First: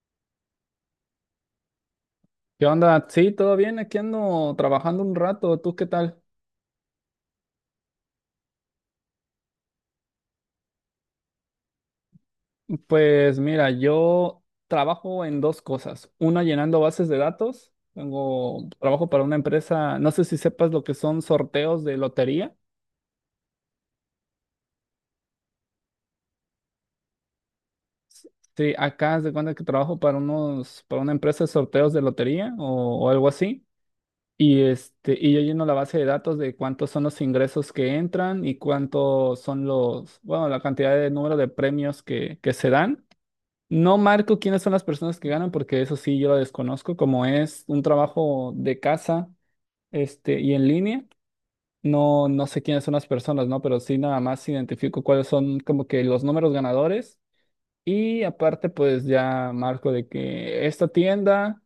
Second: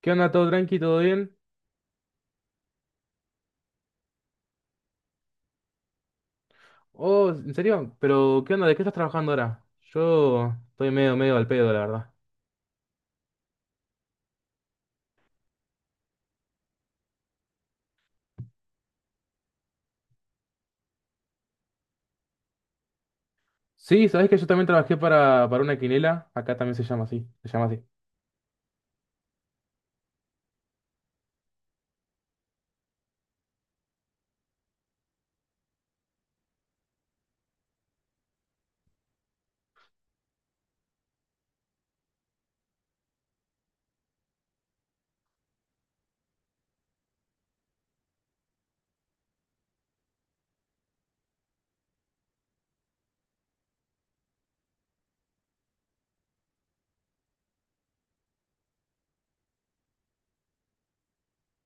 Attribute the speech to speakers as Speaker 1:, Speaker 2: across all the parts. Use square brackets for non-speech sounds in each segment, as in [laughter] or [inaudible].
Speaker 1: ¿Qué onda? ¿Todo tranqui? ¿Todo bien?
Speaker 2: ¿Qué onda? Sí, todo bien, aquí ando trabajando un rato. ¿Tú qué tal?
Speaker 1: Oh, ¿en serio? ¿Pero qué onda? ¿De qué estás trabajando ahora? Yo estoy medio, medio al pedo, la verdad.
Speaker 2: Pues mira, yo trabajo en dos cosas. Una llenando bases de datos. Tengo trabajo para una empresa, no sé si sepas lo que son sorteos de lotería.
Speaker 1: Sí, sabés que yo también trabajé para una quinela. Acá también se llama así. Se llama así.
Speaker 2: Sí, acá haz de cuenta que trabajo para unos, para una empresa de sorteos de lotería o algo así. Y yo lleno la base de datos de cuántos son los ingresos que entran y cuántos son los, bueno, la cantidad de número de premios que se dan. No marco quiénes son las personas que ganan, porque eso sí yo lo desconozco. Como es un trabajo de casa, y en línea, no sé quiénes son las personas, ¿no? Pero sí nada más identifico cuáles son como que los números ganadores. Y aparte, pues ya marco de que esta tienda.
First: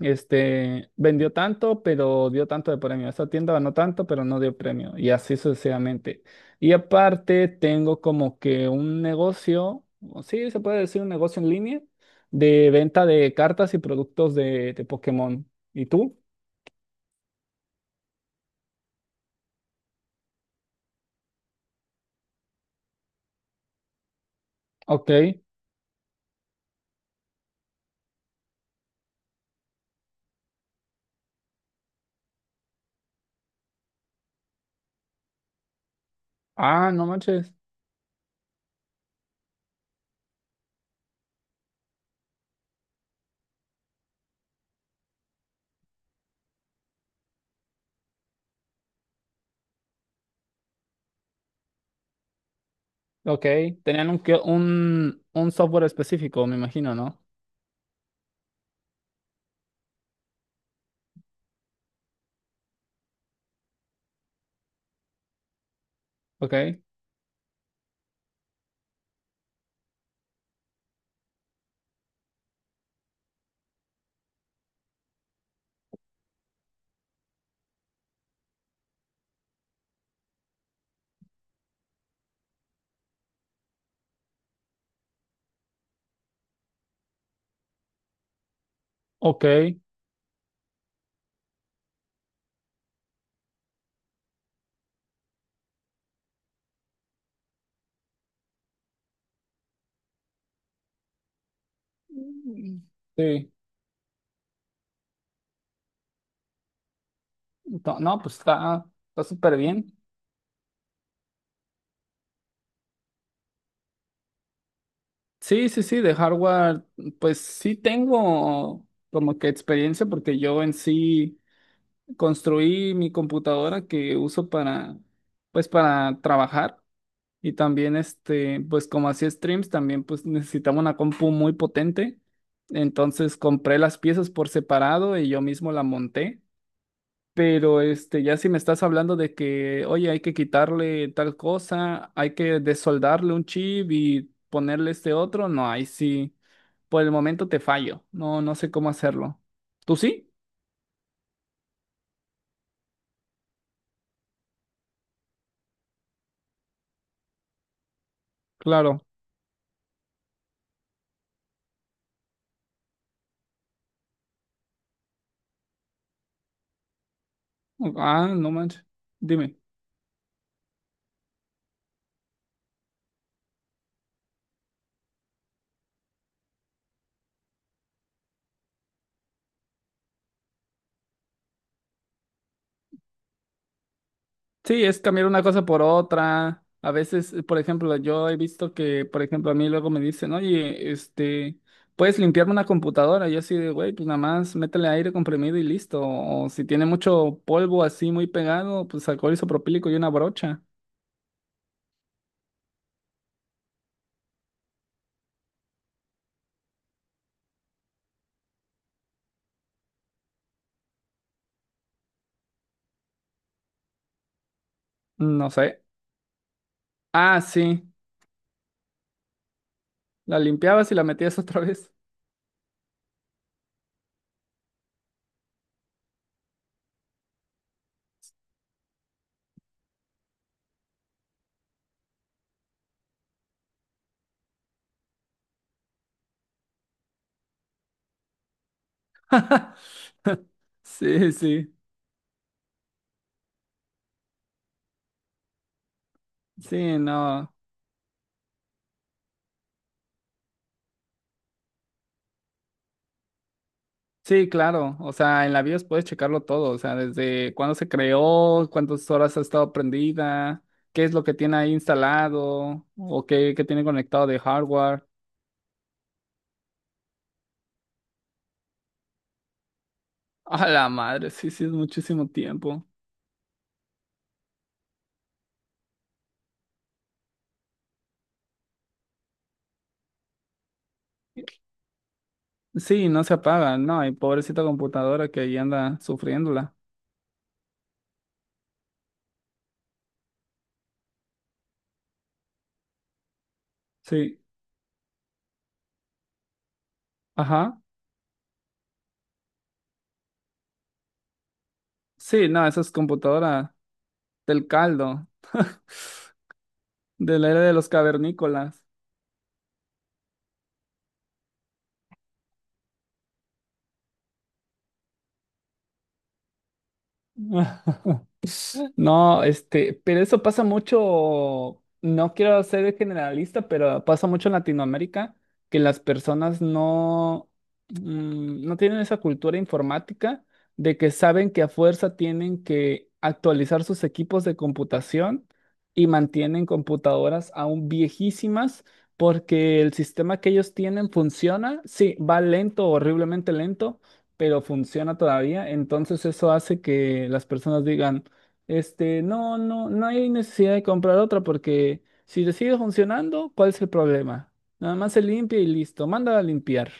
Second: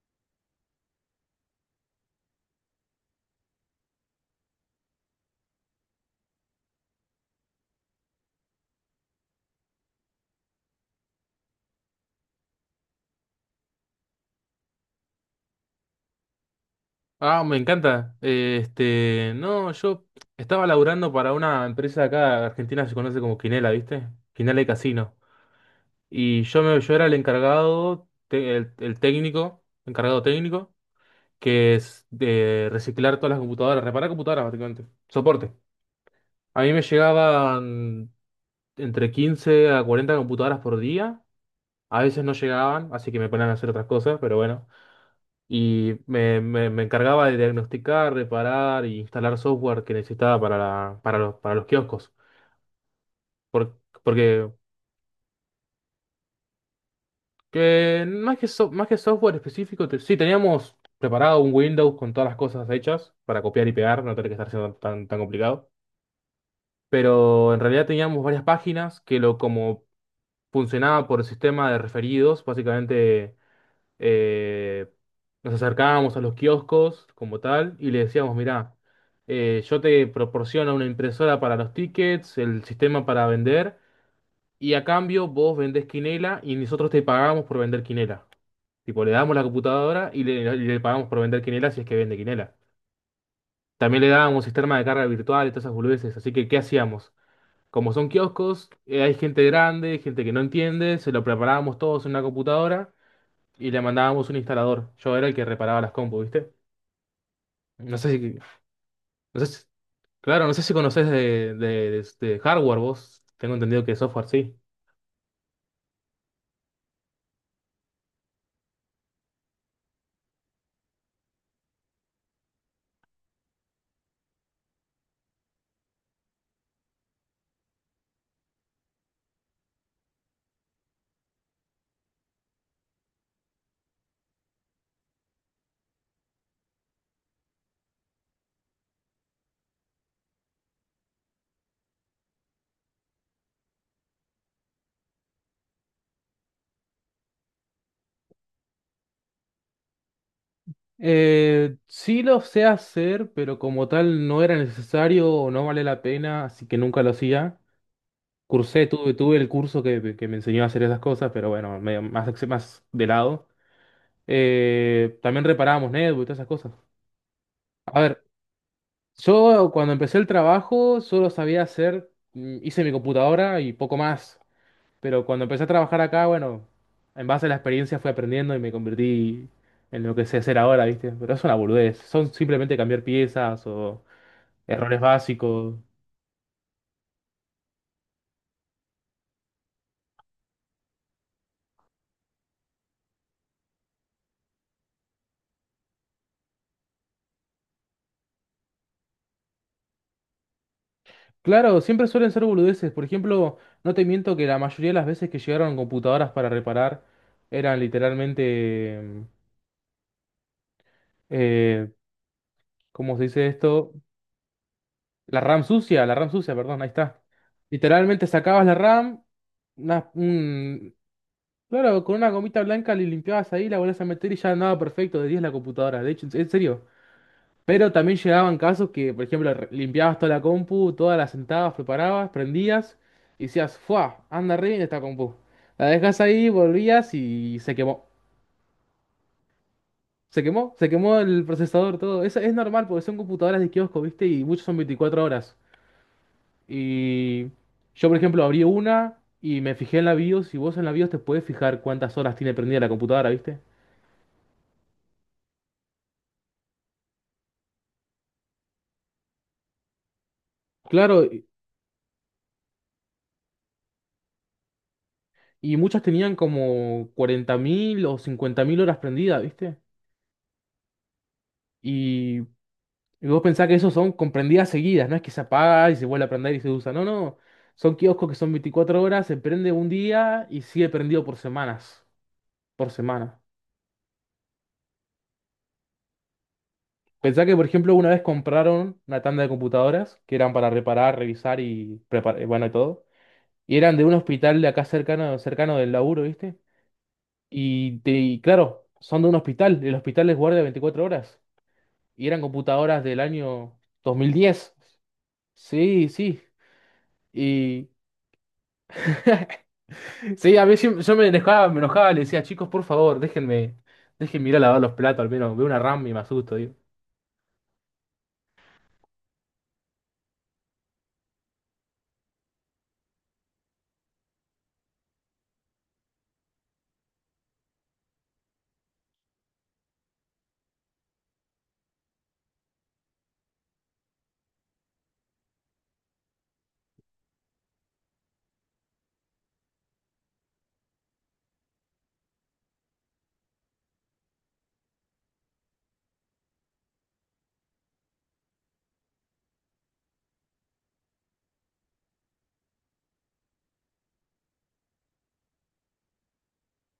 Speaker 2: Vendió tanto, pero dio tanto de premio. Esta tienda ganó tanto, pero no dio premio. Y así sucesivamente. Y aparte, tengo como que un negocio, o sí, se puede decir un negocio en línea, de venta de cartas y productos de Pokémon. ¿Y tú?
Speaker 1: Ah, me encanta. No, yo estaba laburando para una empresa de acá, Argentina se conoce como Quinela, ¿viste? Quinela y
Speaker 2: Ok.
Speaker 1: Casino. Yo era el encargado, el técnico, encargado técnico, que es de reciclar todas las computadoras, reparar computadoras básicamente. Soporte. A mí me
Speaker 2: Ah, no manches.
Speaker 1: llegaban entre 15 a 40 computadoras por día. A veces no llegaban, así que me ponían a hacer otras cosas, pero bueno. Me encargaba de diagnosticar, reparar y instalar software que necesitaba para, para, para los kioscos.
Speaker 2: Ok.
Speaker 1: Por-
Speaker 2: Tenían un, kio-
Speaker 1: Porque
Speaker 2: un software específico, me imagino, ¿no?
Speaker 1: que más que, más que software específico, sí, teníamos preparado un Windows con todas las cosas hechas para copiar y pegar, no tener que estar siendo tan, tan complicado.
Speaker 2: Ok.
Speaker 1: Pero en realidad teníamos varias páginas que lo como funcionaba por sistema de referidos, básicamente. eh, Nos acercábamos a los kioscos como tal y le decíamos, mirá, yo te proporciono una impresora para los tickets, el sistema para vender, y a cambio vos vendés quinela y nosotros te pagamos por vender quinela. Tipo, le damos la
Speaker 2: Ok.
Speaker 1: computadora y le pagamos por vender quinela si es que vende quinela. También le dábamos sistema de carga virtual y todas esas boludeces, así que ¿qué hacíamos? Como son kioscos, hay gente grande, gente que no entiende, se lo preparábamos todos en una
Speaker 2: Mm.
Speaker 1: computadora
Speaker 2: Sí.
Speaker 1: y le mandábamos un instalador. Yo era el que reparaba las compus, ¿viste? No
Speaker 2: No,
Speaker 1: sé
Speaker 2: no,
Speaker 1: si,
Speaker 2: pues está, está
Speaker 1: no sé
Speaker 2: súper bien.
Speaker 1: claro, no sé si conocés de hardware vos. Tengo entendido que software sí.
Speaker 2: Sí, sí, sí, de hardware, pues sí tengo como que experiencia porque yo en sí construí mi computadora que uso para, pues para trabajar y también pues como hacía streams, también pues necesitaba una compu muy potente. Entonces compré las piezas por separado y yo mismo la monté. Pero ya si me estás hablando de que, oye, hay que quitarle tal cosa, hay que desoldarle un chip y ponerle este otro, no, ahí sí. Por el momento te fallo. No, no sé cómo hacerlo. ¿Tú sí?
Speaker 1: Sí lo sé hacer, pero como tal no era necesario o no vale la pena, así que nunca lo hacía.
Speaker 2: Claro.
Speaker 1: Tuve el curso que me enseñó a hacer esas cosas, pero bueno, medio más, más de lado. También reparábamos netbooks y todas esas cosas. A ver,
Speaker 2: Ah, no manches. Dime.
Speaker 1: yo cuando empecé el trabajo solo sabía hacer, hice mi computadora y poco más, pero cuando empecé a trabajar acá, bueno, en base a la experiencia fui aprendiendo y me convertí en lo que sé hacer ahora, ¿viste? Pero es una boludez, son simplemente cambiar piezas o
Speaker 2: Sí, es
Speaker 1: errores
Speaker 2: cambiar una cosa
Speaker 1: básicos.
Speaker 2: por otra. A veces, por ejemplo, yo he visto que, por ejemplo, a mí luego me dicen, oye, puedes limpiarme una computadora. Yo así de, güey, pues nada más métele aire comprimido y listo. O si tiene mucho polvo así muy pegado, pues alcohol isopropílico y una brocha.
Speaker 1: Claro, siempre suelen ser boludeces, por ejemplo, no te miento que la mayoría de las veces que llegaron computadoras para reparar eran literalmente, eh, ¿cómo se dice esto?
Speaker 2: No sé.
Speaker 1: La RAM sucia, perdón, ahí está.
Speaker 2: Ah, sí.
Speaker 1: Literalmente sacabas la RAM, una-
Speaker 2: La limpiabas
Speaker 1: un-
Speaker 2: y la metías otra vez.
Speaker 1: claro, con una gomita blanca le limpiabas ahí, la volvías a meter y ya andaba perfecto, de 10 la computadora, de hecho, en serio. Pero también llegaban casos que, por ejemplo, limpiabas toda la compu, todas las sentabas, preparabas, prendías y decías, ¡fua! Anda re bien esta compu. La dejas ahí, volvías y se quemó.
Speaker 2: [laughs]
Speaker 1: Se quemó, se quemó
Speaker 2: Sí,
Speaker 1: el
Speaker 2: sí.
Speaker 1: procesador, todo. Es normal porque son computadoras de kiosco, ¿viste? Y muchos son 24 horas.
Speaker 2: Sí,
Speaker 1: Y
Speaker 2: no.
Speaker 1: yo, por ejemplo, abrí una y me fijé en la BIOS, y vos en la BIOS te puedes fijar cuántas horas tiene prendida la computadora, ¿viste?
Speaker 2: Sí, claro. O sea, en la BIOS puedes checarlo todo. O sea, desde cuándo se creó, cuántas horas ha estado prendida, qué es
Speaker 1: Claro,
Speaker 2: lo que tiene ahí instalado o qué, qué tiene conectado de hardware.
Speaker 1: y muchas tenían como 40.000 o 50.000 horas prendidas, ¿viste?
Speaker 2: [laughs] A la madre, sí, sí, es muchísimo
Speaker 1: Y,
Speaker 2: tiempo.
Speaker 1: y vos pensás que esos son comprendidas seguidas, no es que se apaga y se vuelve a prender y se usa, no, no. Son kioscos que son 24 horas, se prende un día y sigue prendido por semanas, por
Speaker 2: Sí, no se
Speaker 1: semana.
Speaker 2: apaga, no, y pobrecita computadora que ahí anda sufriéndola.
Speaker 1: Pensá que, por ejemplo, una vez compraron una tanda de computadoras que eran para reparar, revisar y preparar, bueno, y todo. Y eran de un
Speaker 2: Sí,
Speaker 1: hospital de acá cercano, cercano del laburo, ¿viste?
Speaker 2: ajá.
Speaker 1: Y claro, son de un hospital. El hospital les guardia 24 horas. Y eran
Speaker 2: Sí, no, esa es
Speaker 1: computadoras del año
Speaker 2: computadora del
Speaker 1: 2010.
Speaker 2: caldo, [laughs]
Speaker 1: Sí, sí.
Speaker 2: de la era de
Speaker 1: Y
Speaker 2: los cavernícolas.
Speaker 1: [laughs] sí, yo me enojaba, le decía, chicos, por favor, déjenme, déjenme ir a lavar los platos, al menos veo una RAM y me asusto, digo.
Speaker 2: [laughs] No, pero eso pasa mucho, no quiero ser generalista, pero pasa mucho en Latinoamérica que las personas no, no tienen esa cultura informática de que saben que a fuerza tienen que actualizar sus equipos de computación y mantienen computadoras aún viejísimas porque el sistema que ellos tienen funciona, sí, va lento, horriblemente lento pero funciona todavía. Entonces eso hace que las personas digan, no, no, no hay necesidad de comprar otra porque si le sigue funcionando, ¿cuál es el problema? Nada más se limpia y listo, manda a limpiar.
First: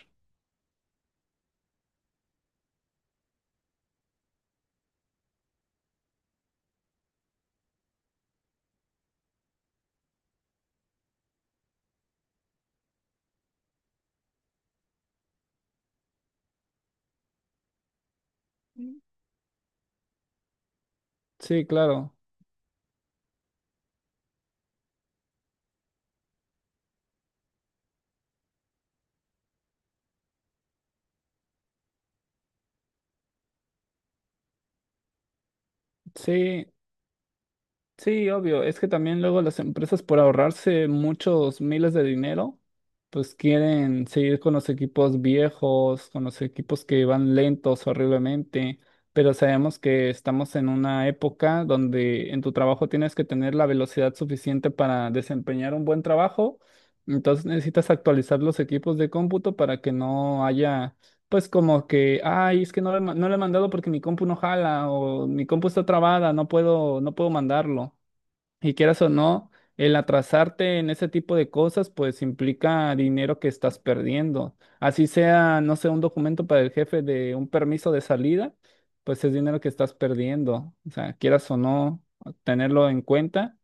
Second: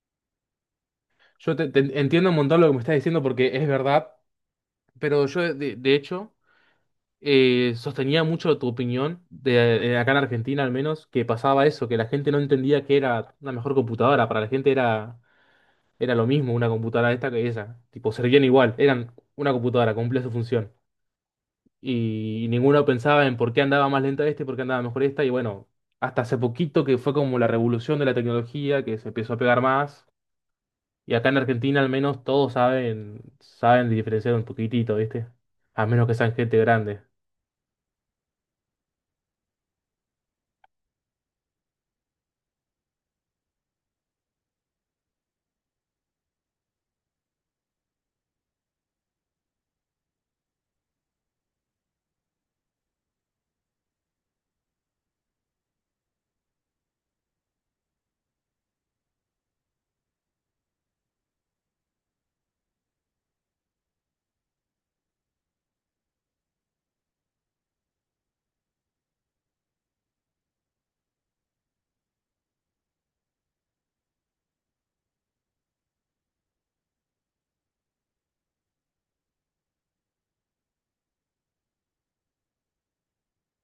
Speaker 1: Yo te, te entiendo un montón lo que me estás diciendo porque es verdad, pero yo de hecho sostenía mucho tu opinión, de acá en Argentina al menos, que pasaba eso, que la gente no entendía que era una mejor computadora. Para la gente era, era lo mismo una computadora esta que esa. Tipo, servían igual, eran una computadora, cumplía su función.
Speaker 2: Sí, claro.
Speaker 1: Y, ninguno pensaba en por qué andaba más lenta este, por qué andaba mejor esta. Y bueno, hasta hace poquito que fue como la revolución de la tecnología, que se empezó a pegar más. Y acá en Argentina al menos todos saben, saben diferenciar un poquitito, ¿viste? A menos que sean gente
Speaker 2: Sí,
Speaker 1: grande.
Speaker 2: sí, obvio. Es que también luego las empresas por ahorrarse muchos miles de dinero, pues quieren seguir con los equipos viejos, con los equipos que van lentos horriblemente. Pero sabemos que estamos en una época donde en tu trabajo tienes que tener la velocidad suficiente para desempeñar un buen trabajo. Entonces necesitas actualizar los equipos de cómputo para que no haya, pues como que, ay, es que no le, ma- no le he mandado porque mi compu no jala o mi compu está trabada, no puedo, no puedo mandarlo. Y quieras o no, el atrasarte en ese tipo de cosas, pues implica dinero que estás perdiendo. Así sea, no sé, un documento para el jefe de un permiso de salida, pues es dinero que estás perdiendo. O sea, quieras o no, tenerlo en cuenta.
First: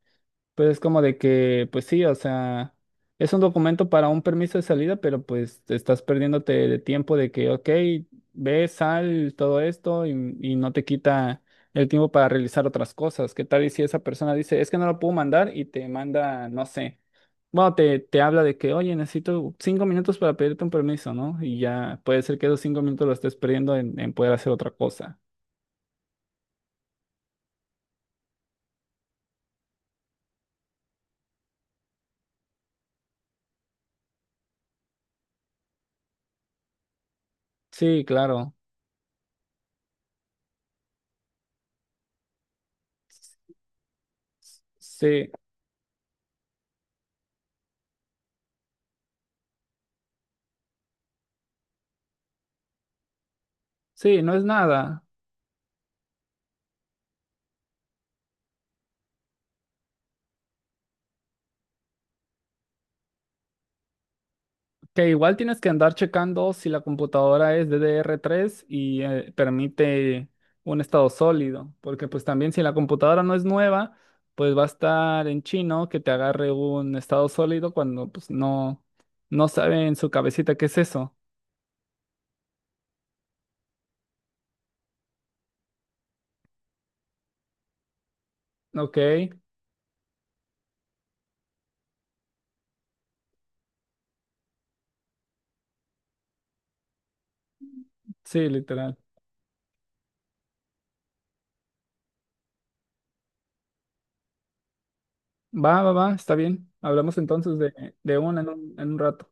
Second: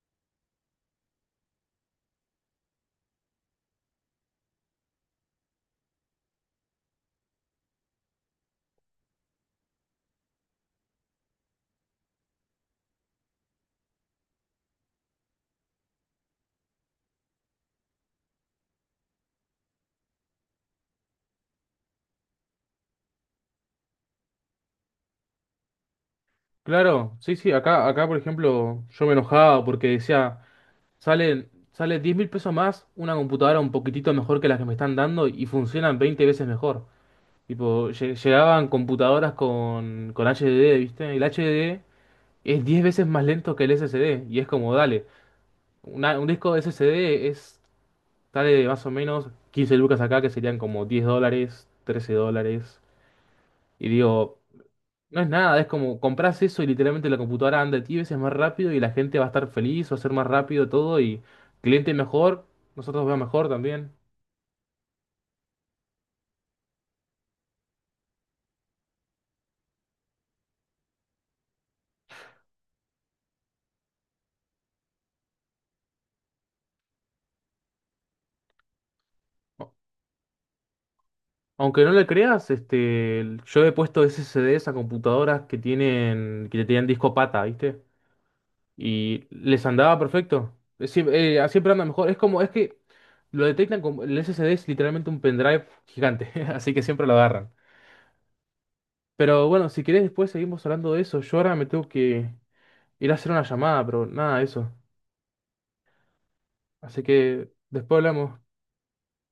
Speaker 2: Pero es como de que, pues sí, o sea, es un documento para un permiso de salida, pero pues te estás perdiéndote de tiempo de que, ok, ve, sal, todo esto y no te quita el tiempo para realizar otras cosas. ¿Qué tal y si esa persona dice, es que no lo puedo mandar y te manda, no sé, bueno, te habla de que, oye, necesito 5 minutos para pedirte un permiso, ¿no? Y ya puede ser que esos 5 minutos lo estés perdiendo en poder hacer otra cosa.
Speaker 1: Claro, sí, sí, acá, acá por ejemplo yo me enojaba porque decía, salen, sale 10.000 pesos más una computadora un poquitito mejor que las que me están dando y funcionan 20 veces mejor. Tipo,
Speaker 2: Sí, claro.
Speaker 1: llegaban computadoras con HDD, ¿viste? El HDD es 10 veces más lento que el SSD y es como, dale,
Speaker 2: Sí,
Speaker 1: un disco de SSD es, sale más o menos 15 lucas acá que serían como 10 dólares, 13 dólares. Y
Speaker 2: sí, no
Speaker 1: digo,
Speaker 2: es nada.
Speaker 1: no es nada, es como compras eso y literalmente la computadora anda 10 veces más rápido y la gente va a estar feliz, va a ser más rápido todo y cliente mejor, nosotros va mejor también.
Speaker 2: Que igual tienes que andar checando si la computadora es DDR3 y permite un estado sólido, porque pues también si la computadora no es nueva, pues va a estar en chino que te agarre un estado sólido cuando pues no, no
Speaker 1: A-
Speaker 2: sabe en su cabecita qué es eso.
Speaker 1: Aunque no le creas, este, yo he puesto SSDs a computadoras que tienen, que tenían disco pata, ¿viste?
Speaker 2: Ok,
Speaker 1: Y les andaba perfecto. Sí, siempre anda mejor. Es como, es que lo detectan como, el SSD es literalmente un pendrive gigante, [laughs] así que siempre lo agarran.
Speaker 2: sí, literal.
Speaker 1: Pero bueno, si querés después seguimos hablando de eso. Yo ahora me tengo que ir a hacer una llamada, pero nada, de eso.
Speaker 2: Va, va, va, está bien.
Speaker 1: Así
Speaker 2: Hablamos
Speaker 1: que
Speaker 2: entonces
Speaker 1: después
Speaker 2: de
Speaker 1: hablamos.
Speaker 2: una en un rato.